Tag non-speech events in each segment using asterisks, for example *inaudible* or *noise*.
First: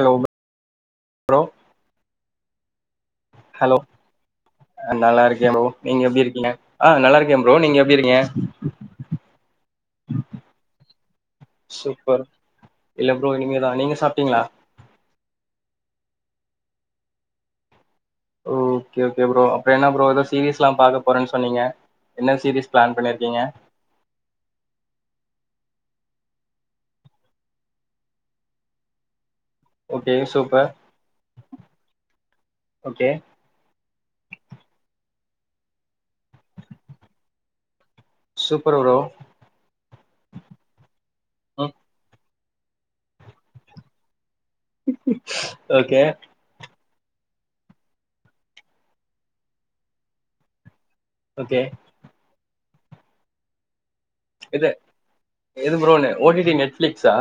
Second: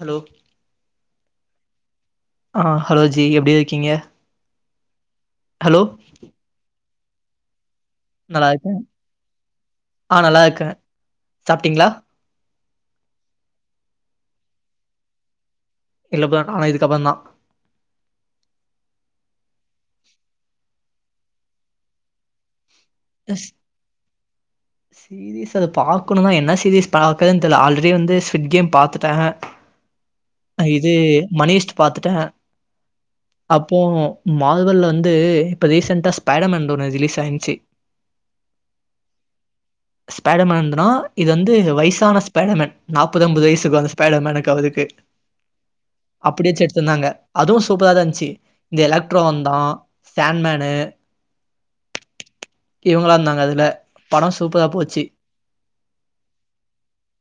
Hello bro ஆ hello ji எப்டி hello இருக்கீங்க நல்லா இருக்கே ப்ரோ ஹலோ நீங்க எப்டி இருக்கீங்க ஆ நல்லா இருக்கே ப்ரோ நீங்க எப்டி இருக்ங்க நல்லா இருக்கே ஆ நல்லா இருக்கே சாப்டீங்ளா சூப்பர் இல்ல ப்ரோ இனிமேதா நீங்க சாப்டீங்களா இல்ல ப்ரோ நா இதுக்கப்பறந்தா ஓ ஓகே ஓகே ப்ரோ அப்றோ என்ன ப்ரோ எதோ சீரீஸ்லா பாக்க போறேன் சொன்னீங்க என்ன சீரீஸ் பிளான் பண்ணிருக்கீங்க எஸ் சீரீஸ் அத பாக்கணுன்னா என்ன சீரீஸ் அத பாக்கறதுன் தெர்ல ஆல்ரெடி வந்து ஸ்விட் கேம் பாத்துட்டே ஓகே அ சூப்பர் இது மணிஷ்ட் பாத்துட்டே ஓகே அப்போ மாதல்ல வந்து இப்ப ரீசெண்டா ஸ்பைடர்மேன்து ஒன்னு ரிலீஸ் ஆயிர்ந்துச்சு சூப்பர் ப்ரோ ஸ்பைடர்மேன்தா இது வந்து ம் வயசான ஸ்பைடர்மேன் நாப்பது அம்பது வயசுக்கு அந்த ஸ்பைடர்மேன்க்கு ஆவுது ஓகே ச் எடுத்துருந்தாங்க அதுவு சூப்பராதா இருந்ச்சு இந்த எலக்ட்ரோ வந்தா சாண்மேன்னு ஓகே இவங்களா இருந்தாங்க அதுல படோ சூப்பரா இது போச்சு எது ப்ரோ ஓ டி டி நெட்பிளிக்ஸா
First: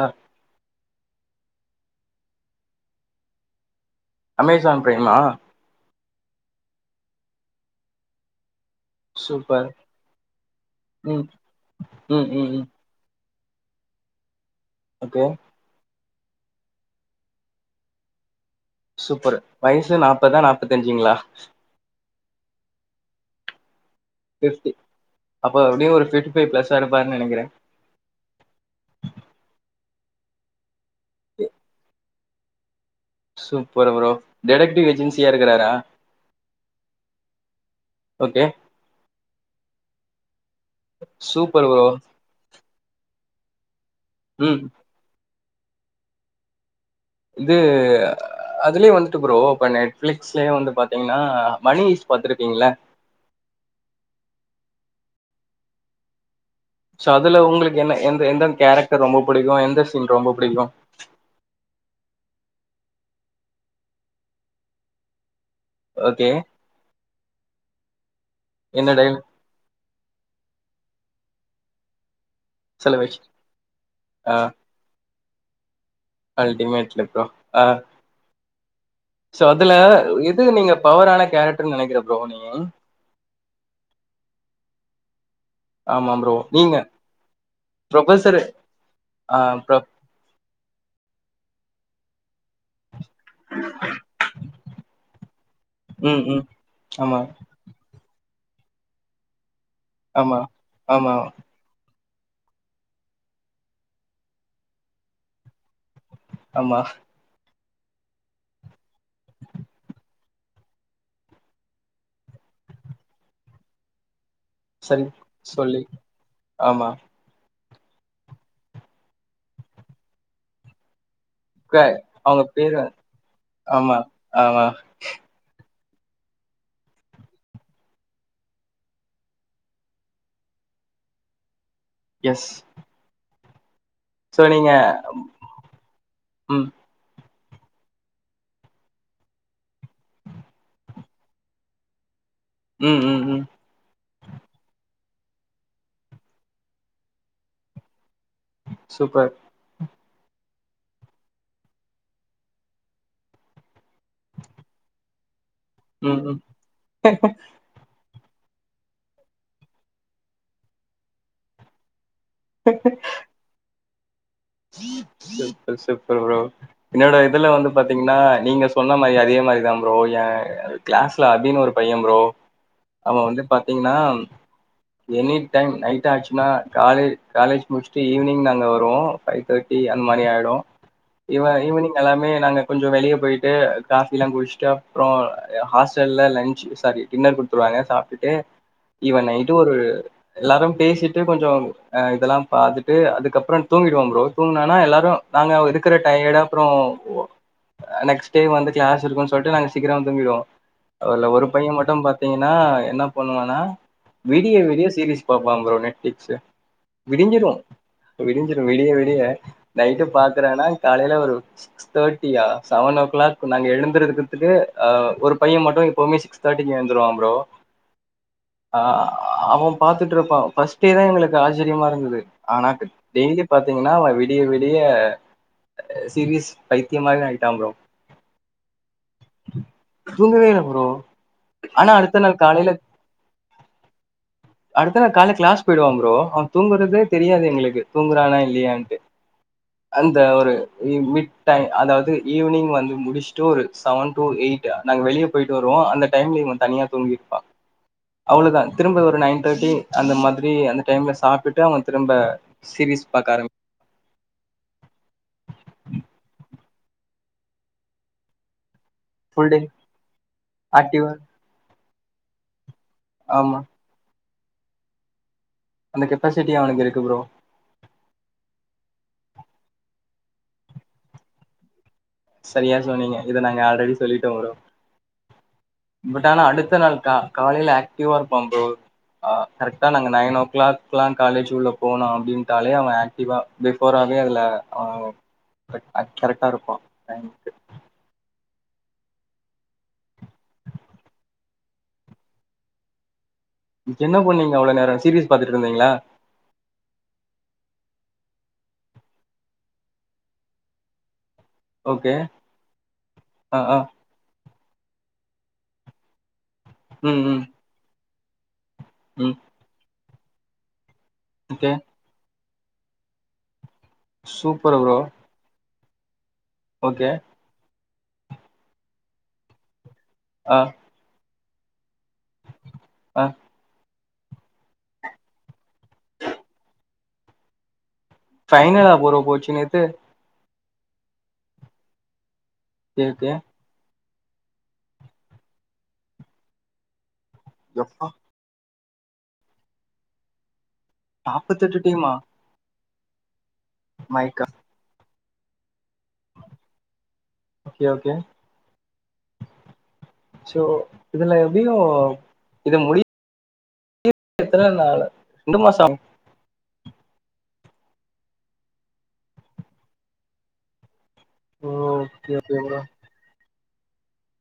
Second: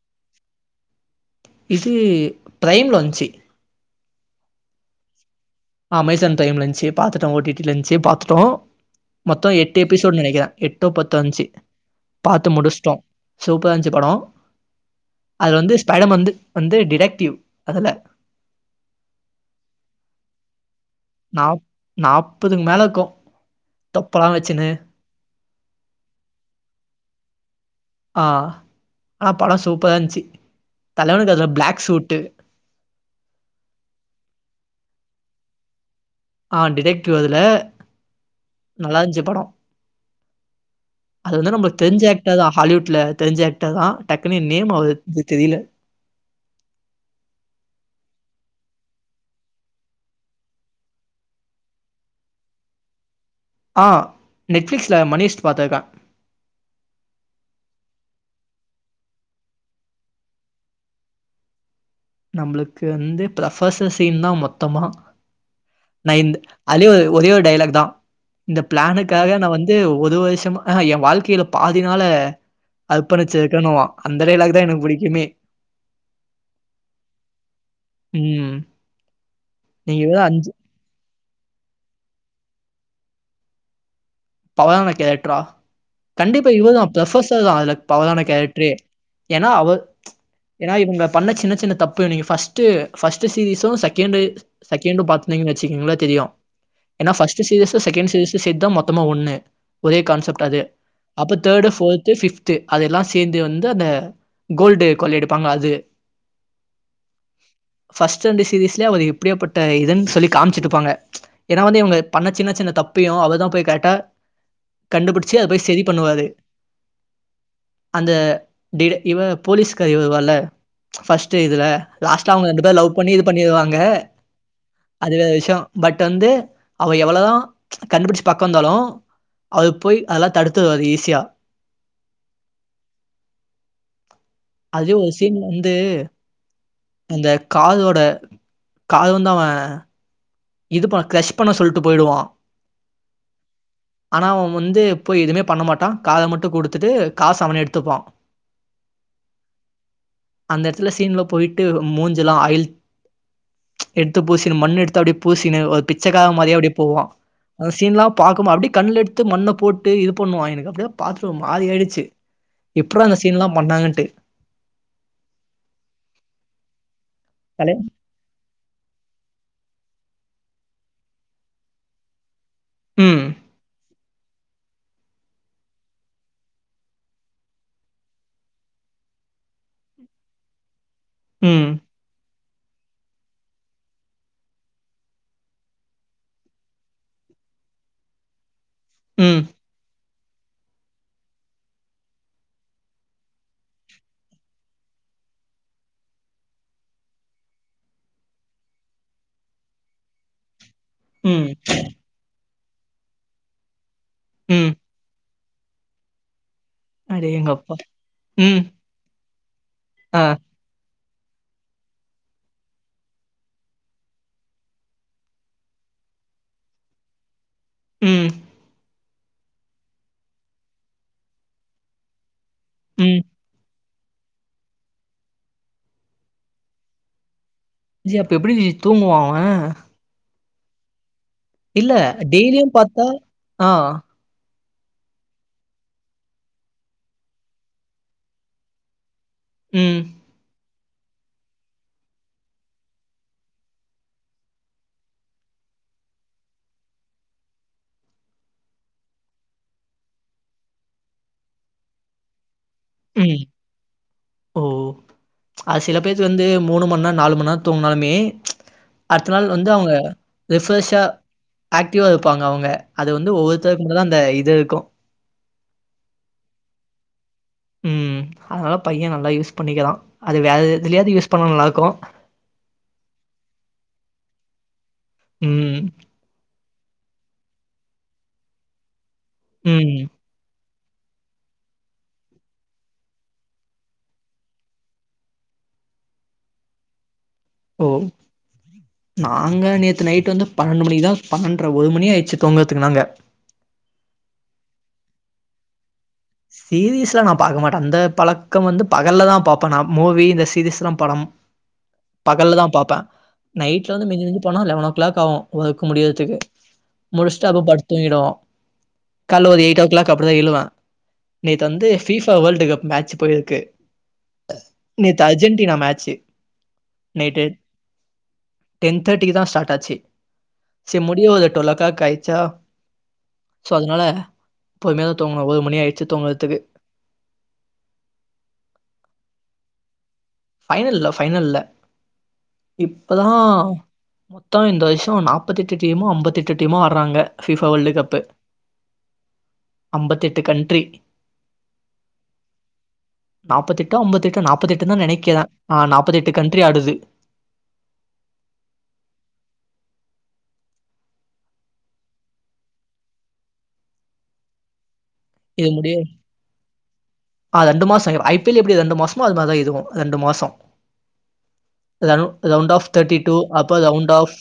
இசி ப்ரைம்ல வன்ச்சு அமேசான் ப்ரைம்மா அமேசான் டைம் ல இருந்துச்சு பாத்துட்டோ ஓ டி டி லன்ந்துச்சு பாத்துட்டோ மொத்தோ சூப்பர் எட்டு எபிசோட் நெனைக்கறே எட்டோ பத்தோ ம் இருந்ச்சு ம் ம் பாத்து ம் முடிச்ட்டோ சூப்பரா இருந்ச்சு படோ ஓகே அது வந்து ஸ்பைடம் வந்து வந்து டிடெக்டிவ் அதுல சூப்பரு வயசு நாப்பதா நாப்பத்தஞ்சுங்களா நா நாப்பதுக்கு மேல இருக்கு தொப்பலா வெச்சுன்னு ஃபிஃப்டி அப்ப எப்டியு ஒரு பிப்டி பைவ் ப்ளஸ் ஆ இருப்பார்ன்னு நெனைக்கற ஆ ஆனா படோ சூப்பரா இருந்துச்சு தலைவனுக்கு அதுல black suit super bro detective ஏஜென்சியா இருக்கறாரா ஆ டிடெக்டிவ் அதுல ஓகே நல்லா இருந்ச்சு படோ அது வந்து சூப்பர் நம்மளுக்கு ப்ரோ தெரி்ஞ்ச ஏக்டர் தா ஹாலிவுட்ல தெரிஞ்ச ஏக்டர் தா டக்குனு ம் நேம் அவர்து தெரில இது அதுலயு வந்துட்டு ப்ரோ இப்ப நெட்பிளிக்ஸ்லயே வந்து பாத்தீங்கன்னா மணிஇஸ்ட் பாத்துருக்கீங்கள்ள ஆ நெட்ஃப்ளிக்ஸ்ல மணிஇஸ்ட் பாத்துருக்க சோ அதுல உங்களுக்கு என்ன எந்த எந்தந்த கேரக்டர் ரொம்ப பிடிக்கு எந்த சீன் ரொம்ப பிடிக்கு நம்மளுக்கு வந்து ப்ரபஹ்சர் சீன் தா மொத்தமா நா ஓகே இந்த அதுலயு ஒரே ஒரு டைலாக் தா இந்த என்ன டைல் பிளானுக்காக நா வந் இது ஒது வருஷமா ஆ என் வாழ்க்கையில பாதி நாள செலவேஷ் அர்ப்பணுச்சிருக்கணுவா அந்த ஆ டைலாக்கு தா எனக்கு பிடிக்குமே அல்டிமேட்ல ப்ரோ அ ம் சோ அதுல நீங்க இவரு எது அஞ்சு நீங்க பவரான கேரக்டர் நெனைக்கற ப்ரோ நீங்க பவரான கேரக்டரா ஆமா ப்ரோ கண்டிப்பா நீங்க இவ்ளோதா ப்ரொபசர் தா அதுல பவரான ப்ரொஃபசர் கேரக்டரே ஆ ஏன்னா ப்ரோ அவர் ஏன்னா இவங்க பண்ண சின்ன சின்ன தப்பு நீங்க ஃபர்ஸ்ட்டு பர்ஸ்ட் சீரீஸ்சு செகண்டு செ செகண்டு டூ பாத்துட்டீங்கன்னு வெச்சுக்குங்கலே தெரியு ம் ம் ஏன்னா ஆமா பஸ்ட் சீரீயஸ் து செகண்ட் சீரீஸ்சு சேத்தா மொத்தமா ஒண்ணு ஒரே ஆமா கான்சப்ட் அது ஆமா அப்ப தேர்டு போர் து பிப்து அதெல்லா சேந்து வந்து அந்த கோல்டு கோள்ளு எடுப்பாங்க அது ஆமா ஃபர்ஸ்ட் ரெண்டு சீரீஸ்ல அவரு எப்டிஏப்பட்ட இதுன்னு சொல்லி காம்ச்சுட்டுப்பாங்க ஏன்னா வந்து இவங்க பண்ண சின்ன சின்ன தப்பையு அவர்தா போய் கரெக்டா சரி கண்டுபுடிச்சு அத போய் சொல்லி சரி பண்ணுவாரு ஆமா அந்த டிட இவ போலீஸ்காரி வருவால பர்ஸ்ட்டு இதுல க லாஸ்ட்டா அவங்க ரெண்டு பேர் பேரு லவ் பண்ணி இது பண்ணிருவாங்க ஆமா ஆமா அதுவேர விஷ்யோ பட் வந்து அவ எவ்ளவுதா கண்டுபிடிச்சு பா க்காயிருந்தாலு அது போய் அதெல்லா தடுத்துரு அது ஈஸியா எஸ் சோ நீங்க அதுல ஒரு சீன் வந்து ம் இந்த காதோட காது வந்து அவ இது பண்ண கிரஷ் பண்ண சொல்லிட்டு போயிடுவா ம் ம் ம் ஆனா அவ வந்து போய் எதுவுமே பண்ண மாட்டா காத மட்டு குடுத்துட்டு காசு அவனே எடுத்துப்பா *inaudible* சூப்பர் அந்த எடத்துல சீன்ல போயிட்டு மூஞ்செல்லா ஆயில் எடுத்து பூசின்னு மண் எடுத்து அப்டியே பூசின்னு ஒரு ம் பிச்சக்கார ம் மாரியே அப்டியே போவா அந்த சீன் எல்லா பாக்குபோ அப்டியே கண்ல எடுத்து மண்ணை போட்டு இது பண்ணுவா எனக்கு அப்டியே பாத்துட்டு ஒரு மாறி ஆயிச்சு எப்பிட்றா இந்த சீன் எல்லா பண்ணாங்கன்ட்டு சூப்பர் சூப்பர் ப்ரோ என்னோட இதுல வந்து தல பாத்தீங் கன்னா நீங்க சொன்ன மாரி அதே மாரி தா ப்ரோ ஏ கிளாஸ்ல அபினு ஒரு பைய ப்ரோ அவ ம், வந்து பாத்தீங்கன்னா எனி டைம் நைட் ஆச்சுனா காலேஜ் காலேஜ் முடிச்சுட்டு ஈவினிங் நாங்க வருவோ ஃபைவ் தேர்ட்டி அந்த மாரி ஆயிடு இவ ம், ஈவினிங் எல்லாமே நாங்க கொஞ்சோ வெளியே போயிட்டு காஃபிலா குடிச்சுட்டு அப்றோ ஹாஸ்டல்ல லஞ்ச் சாரி டின்னர் குடுத்துரு வாங்க சாப்ட்டுட்டு இவ ம், நைட்டு ஒரு எல்லாரு பேசிட்டு கொஞ்சோ ஆ இதெல்லா பாத்துட்டு அதுக்கப்றோ தூங்கிடுவோ ப்ரோ எல்லாரு நாங்க இருக்கிற டயர்ட்டு அப்றோ நெக்ஸ்ட் டே வந்து கிளாஸ் இருக்குன்னு சொல்லிட்டு நாங்க சீக்கிரோ துங்கிடுவோ அதுல ஒரு ம், பைய மட்டு பாத்தீங்கன்னா என்னா பண்ணுவான்னா வீடியோ ம். வீடியோ சீரீஸ் பாப்பா ப்ரோ நெட்பிளிக்ஸ்சு விடிஞ்சிரு அடேங்கப்பா! ம், விடிஞ்சிரு வெளியவே வெளிய நைட்டு ஆ, பாக்குறான்னா காலையில ஒரு சிக்ஸ் தேர்ட்டியா செவன் ஓக்கிளாக் நாங்க எழுந்திருக்கிறதுக்கு ஆ ஒரு பைய மட்டு எப்பவுமே சிக்ஸ் தேர்ட்டிக்கு எந்துருவா ப்ரோ ம் ஆ அவ பாத்துட்டு இருப்பா ஃபர்ஸ்டே தா எங்களுக்கு ஆச்சரியமா இருந்தது ஆனா ம். டெய்லி பாத்தீங்கன்னா விடிய விடிய சீரிஸ் பைத்தியமாவே ஆயிட்டா ப்ரோ ஜி அப்ப எப்டி ஜி தூங்குவா அவ தூங்கவே இல்ல ப்ரோ ஆனா இல்ல அடுத்த நாள் டெய்லியு காலையில பாத்தா ஆ அடுத்த நாள் கால்ல கிளாஸ் போயிடுவா ப்ரோ அவ தூங்குறதே தெரியாது எங்களுக்கு தூங்குறானா இல்லியான்டு அங் ம், அந்த ஒரு மிட் டைம் அதாவது ஈவினிங் வந்து முடிச்சுட்டு ஒரு செவன் டூ எயிட் நாங்க வெளிய போயிட்டு வருவோ அந்த டைம்ல இவ தனியா தூங்கிருப்பா அவ்ளோதா திரும்ப ஒரு நைன் தேர்ட்டி அந்த மாரி அந்த டைம்ல சாப்ட்டுட்டு அவ திரும்ப சீரிஸ் பக்கா ம். ஆரம் ஓ அது சில பேத்துக்கு வந்து மூணு மண் நேரோ நாலு மண் நேரோ தூங்கினாலுமே அடுத்த நாள் ஃபுல் டே வந்து அவங்க ரிஃப்ரெஷ்ஷாக ஆக்டிவா ஆக்டிவாக இருப்பாங்க அவங்க அது வந்து ஆமா ஒவ்வொருத்த இங்க தா அந்த இது இர்க்கு அந்த கெப்பாசிட்டி அவனுக்கு இருக்கு ப்ரோ ம் அதால பைய நல்லா யூஸ் பண்ணிக்கறா அத வேற எதுலயாது யூஸ் பண்ண நல்லாருக்கு சரியா சொன்னிங்க இத நாங்க ஆல்ரெடி சொல்லிட்டோ ப்ரோ ம் பட் ஆனா அடுத்த நாள் கா காலைல ஆக்டிவா இருப்பான் ப்ரோ ஆ கரெக்ட்டா ம். நாங்க நைனோ க்ளாக் க்லா காலேஜ் உள்ள போனோ அப்டின்ட்டாலே அவ ஆக்டிவா பிஃபோராவே அதுல அ பட் அக்யூரட்டா இருப்பா டைம்க்கு நாங்க நேத்து நைட் வந்து பண்னன்டு மணிக்குதா பண்னன் அப்ரோ ஒரு மணி ஆய்ச்சு தூங்கறதுக்கு நாங்க என்ன பன்னிங்க அவ்ளோ நேரோ சீரியஸ் பாத்துட்டுருந்திங்ளா சீரீஸ்லா நா பக்க மாட்ட அந்த பழக்கம் வந்து பகல்ல தா பாப்ப நா மூவி இந்த சீரீஸ் எல்லா படம் ஓகே பகல்ல தா பாப்ப ஆ ஆ நைட்ல வந்து மிஞ்சு மஞ்சு போனா லெவன் ஓ கிளாக் ஆகும் ஒர்க் முடியறதுக்கு ம் ம் முடிச்சுட்டு அப்ப படுத்து தூங்கிடுவோ ம் கால்ல ஒரு எய்ட்டோக் க்ளாக் அப்டிதா எழுவே நேத்து ஓகே வந்து ஃபீபா வோல்டு கப் மேட்ச் போய்ருக்கு சூப்பர் ப்ரோ நேத்து Argentina match okay night ten தேர்டிக்கு தா ஸ்ட்டாட் ஆச்சு அ சே முடிய ஒரு டொல்லா க்ளாக் ஆய்ச்சா ஆ சோ அதுனால பொற்மயா தா தூங்குணோ மணி அய்ட்ச்சு தூங்கறத்துக்கு ஃபைனலா ப்றோ போச்சு நேத்து ஃபைனல்ல ஃபைனல்ல ஓகே இப்பதா ஓகே மொத்தோ இந்த வர்ஷ்ஷோ நாப்பத்தெட்டு டீமோ அம்பத்தெட்டு டீமோ ஆடறாங்க ஃபிபா வோல்டு எப்பா கப்பு அம்பத்தெட்டு கண்ட்ரி நாப்பத்தெட்டு டீமா நாப்பத்தெட்டோ மை அம்பத்தெட்டோ காட் நாப்பத்தெட்டு தா நெனைக்கிற ஆ நாப்பத்தெட்டு கண்ட்ரி ஆடுது ஓக்கே ஓக்கே சோ இதுல எப்டியோ இத முடி எத்தன நாளு ரெண்டு இது மாசோ முடிய ஆகு ஆ ரெண்டு மாச ஐ பி எல் எப்டி ரெண்டு மாஸ்ஸமோ அது மார்தா இதுவு ரெண்டு மாசோ ரவ் okay okay round bro of thirty two அப்ப ரவுண்ட் ஆஃப்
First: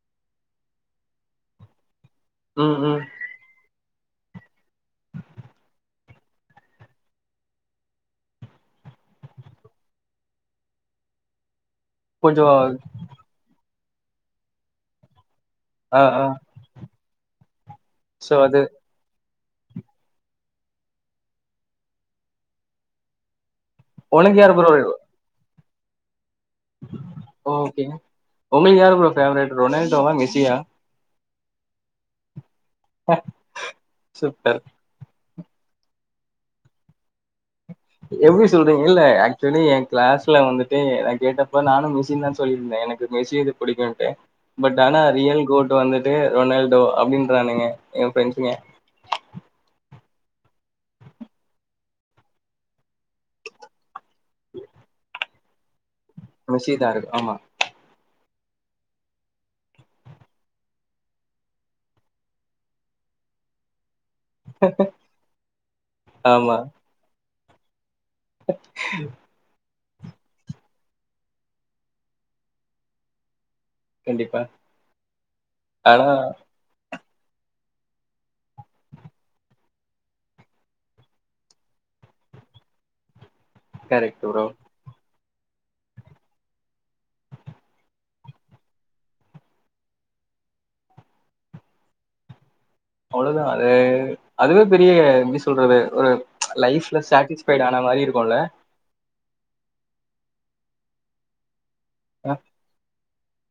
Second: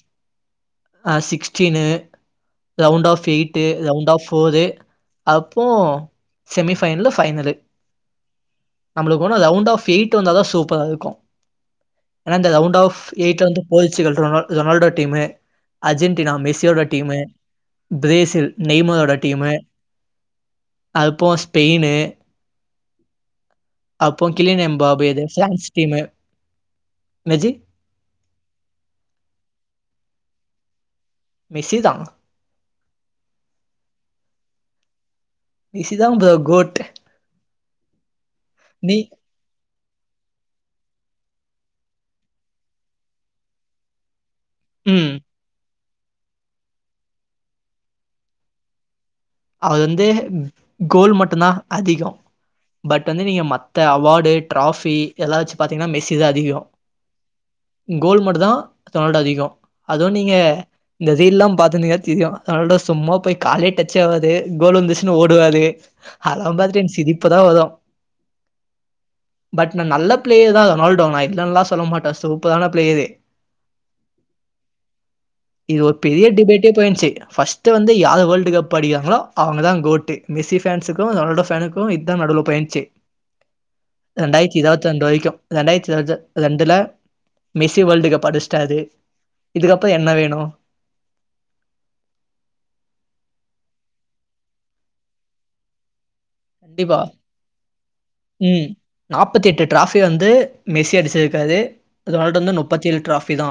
சிக்ஸ்ட்டீன்னு ம் ம் round of eight to round of four அப்போ செமி ஃபைனல்லு ஃபைனலு நம்புளுக் ஒனா ரவுண்ட் ஆஃப் எயிட்டு வந்தாதா சூப்பராருக்கு எனா கொஞ்சோ இந்த ரவுண்ட் ஆஃப் எய்ட்ல வந்து போர்ச்சுக்கல் ரொனால் ரொனால்டோ டீமு ஆ ஆ அர்ஜென்டினா மெஸ்ஸி ஓட டீமு சோ பிரேசில் அது நெய்மரோட டீமு அதுப் போக ஸ்பெய்ன்னு அப்போ உனக்கு யாரு க்ளீன் ப்ரோ எம்பாபேஜி *unintelligible* ஸ் டீம்மு ஓக்கேங்க உங்களுகு யாரு ப்ரோ ஃபேவரட் ரொனால்டோவா மெஸ்ஸியா மெஸ்ஸி தா ப்பா சூப்பர் மெஸ்ஸி தா ப்ரோ கோட் எப்டி சொல்றிங் நீ இல்ல ஆக் தோழி எ கிளாஸ்ல வந்துட்டு நா கேட்டப்ப நானு மெஸ்ஸின் தா சொல்லிருந்தே எனக்கு மெஸ்ஸிது புடிக்குன்ட்டு பட் ஆனா ம் ரியல் கோட் வந்துட்டு ரொனால்டோ அப்டின்றானுங்க எ ஃப்ரண்ட்ஸுங்க அது வந்து கோல் மட்டுந்தா அதிக பட் வந்து நீங்க மத்த அவாடு ட்ராஃபி எல்லா வெச்சு பாத்திங்னா மெஸ்ஸி தா அதிக மெஸ்ஸி தா இருக்கு ஆமா கோல் மட்டு தா ரொனால்ட் அதிக அதுவு நீங்க இந்த ரீல்லா பாத்துனிங்னா தெரியு ரொனால்டோ சும்மாப் போய் காலே டச் ச்சாவாது கோல் வந்துச்சுன்னு ஓடுவாரு அதா ஆமா பாத்துட்டு எனக்கு சிரிப்புதா வரு பட் நா நல்ல பிளேயர் தா ரொனால்டோ நா இல்லன்லா சொல்ல மாட்ட சூப்பரான பிளேயரு கண்டிப்பா இது ஒரு ஆனா பெரிய டிபேட்டே போயிருன்ச்சு ஃபஸ்ட்டு வந்து யாரு வேல்டு் கப் ப்படிக்குறாங்களோ அவங்க தா கோட்டு மெஸி ஃபேன்ஸுகு ரொனால்டோ ஃபேனுக்கு இதா நடுவுல போயின்சு கரெக்ட் ப்ரோ ரெண்டாயிர்த்தி இருவத் த்து ரெண்டு வரைக்கு ரெண்டாயிரத்தி இருவது ரெண்டுல மெஸ்ஸி வேர்ல்டு கப் அடிச்டாரு இதுக்கப்றோ என்ன வேணு அவ்ளோதா அது அதுவே பெரிய எப்டி சொல்றது ஒரு கண்டிப்பா லைஃப்ல சேடிஸ் ஃபைடான மாரி இருக் ம் நாப்பத்தெட்டு ட்ராஃபி வந்து மெஸ்ஸி அடிச்சிருக்காது ரொனால்ட் வந்து நுப்பத்தேழு ட்ராஃபி தா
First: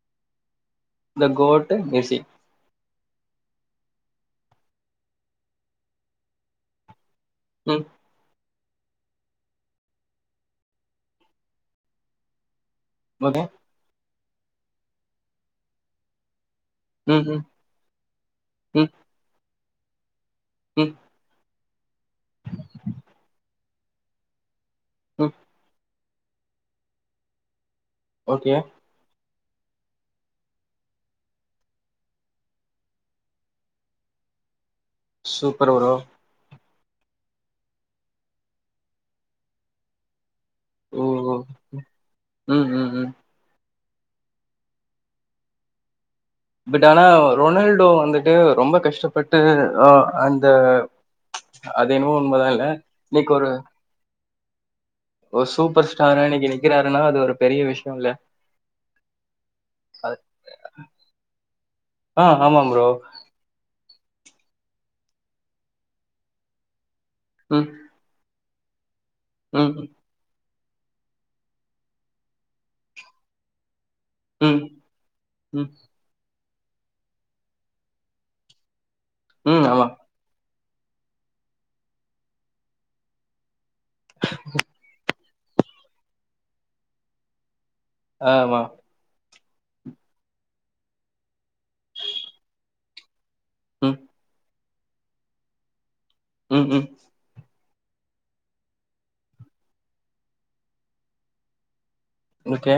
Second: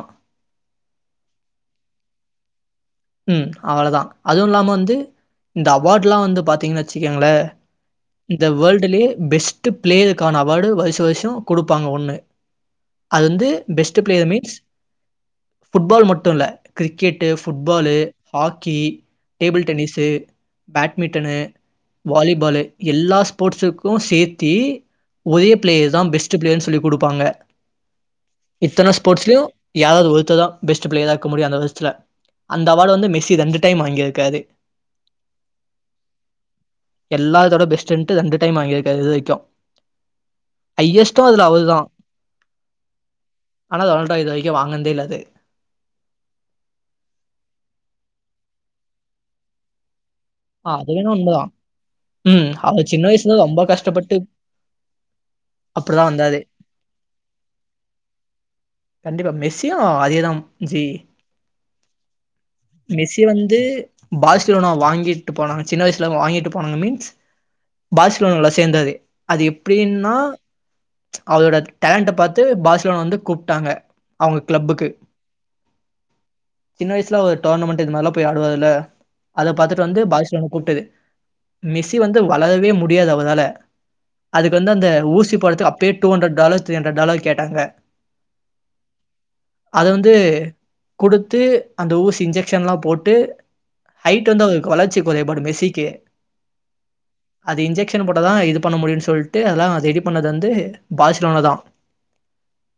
இந்த கோட்டு மெஸ்ஸி ம் அவளதா அதுவு இல்லாம வந்து இந்த அவார்ட்லா வந்து பாத்தீங்கனா வெச்சுக்கேங்களே ம் இந்த வேல்டுலே பெஸ் ட்டு பிளேயருக்கான அவார்டு வருச வருசோ குடுப்பாங்க ஒன்னு அது ஓகே வந்து பெஸ்ட்டு பிளேயர் மீன்ஸ் ஃபுட்பால் மட்டு இல்ல ம் கிரிக்கெட்டு ம் ஃபுட் பாலு ஹாக்கி ம் டேபிள் டென்னிஸ்ஸு ம் பேட்மிட்டனு வாலிபாலு எல்லா ஸ்போர்ட்ஸுக்கு சேத்தி ம் ஒரே பிளேயர் தா பெஸ்ட்டு பிளேயர்னு சொல்லி குடுப்பாங்க ஓகே இத்தன ஸ்போர்ட்ஸ்லயு யாராவ்து ஒருத்த தா பெஸ்ட்டு பிளேயரா இருக்க முடியு அந்த வருஷ்த்துல அந்த அவார்டு வந்து மெஸ்ஸி ரெண்டு டைம் வாங்கிருக்காரு சூப்பரு ப்ரோ எல்லாத்தோட பெஸ்ட்ன்ட்டு ரெண்டு டைம் வாங்கிருக்காரு இது வரைக்கு ஓ ஐயஸ்ட்டு ஓ அதுல அவரு தா ம் ம் ம் ஆனா ரொனால்டோ இது வரைக்கு வாங்கன்தே இல்ல அது பட் ஆனா ரொனால்டோ வந்துட்டு ரொம்ப கஷ்டப்பட்டு ஆ அந்த ஆ அது வேணா உண்மதா அது என்னவோ உண்மதா ம் இல்ல அவர் சின்ன இன்னைக்கு வயசுல ஒரு ரொம்ப கஷ்டப்பட்டு ஒரு சூப்பர் அப்டிதா ஸ்டாரா வந்தாரு இன்னைக்கு நிக்கிறாருனா அது ஒரு பெரிய விஷ்யோ இல்ல கண்டிப்பா மெஸ்ஸியு அது அதே தாம் ஜி ஆ ஆமா ப்ரோ இது வந்து பாஸ்ஸிலோன வாங்கிட்டு போனாங்க சின்ன வயசுல வாங்கிட்டு போனாங்க மீன்ஸ் ம் பார்ஸிலோனால சேந்தாரு அது ம் எப்டின்னா அவரோட டேலண்ட பாத்து பார்ஸிலோன வந்து கூப்டாங்க அவ்ங்க ம் கிளப்புக்கு ம் சின்ன வயசுல ஒரு டோர்னமெண்ட்டு இது மாரிலா போய் ஆடுவாருல்ல அத ம் பாத்துட்டு ஆமா வந்து பார்ஸிலோனாவல கூப்டது மெஸ்ஸி வந்து வளரவே முடியாது அவரால அதுக்கு வந்து அந்த ஊசி போட்றதுக்கு அப்பயே two hundred dollar three hundred dollar கேட்டாங்க ஆமா அத வந்து குடுத்து அந்த ஊசி இன்ஜெக்ஷன் எல்லா போட்டு ம் ஹைட் வந்து வளர்ச்சி கொறைபாடு மெஸ்ஸிக்கு ம் ம் அது இன்ஜெக்ஷன் போட்டா தா இது பண்ண முடியுனு சொல்ட்டு அதெல்லா ரெடி பண்ணது வந்து பார்ஸிலோனா தா ஓகே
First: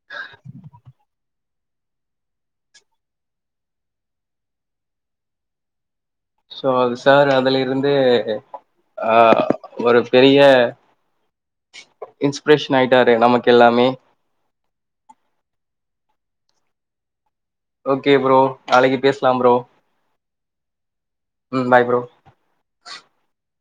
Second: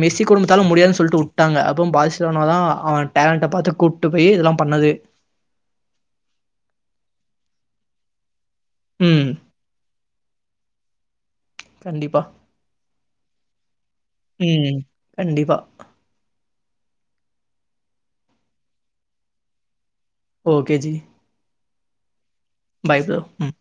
மெஸ்சி குடும்பத்தால முடியாது சொல்ட்டு வுட் விட்டாங்க அப்போ பாஸிலோனா தா அவன் டேலண்ட்ட பாத்து கூப்புட்டு போயி இதெல்லா பண்ணது சோ சார் அதுல இருந்து ஆ ம். ஒரு பெரிய கண்டிப்பா. இன்ஸ்பிரேஷன் ஆயிட்டாரு நமக்கு எல்லாமே ம் கண்டிப்பா ஓகே ப்ரோ நாளிக்கி பேசலா ப்ரோ ஓகே ஜி ம் பாய் ப்ரோ பாய் ப்ரோ ம்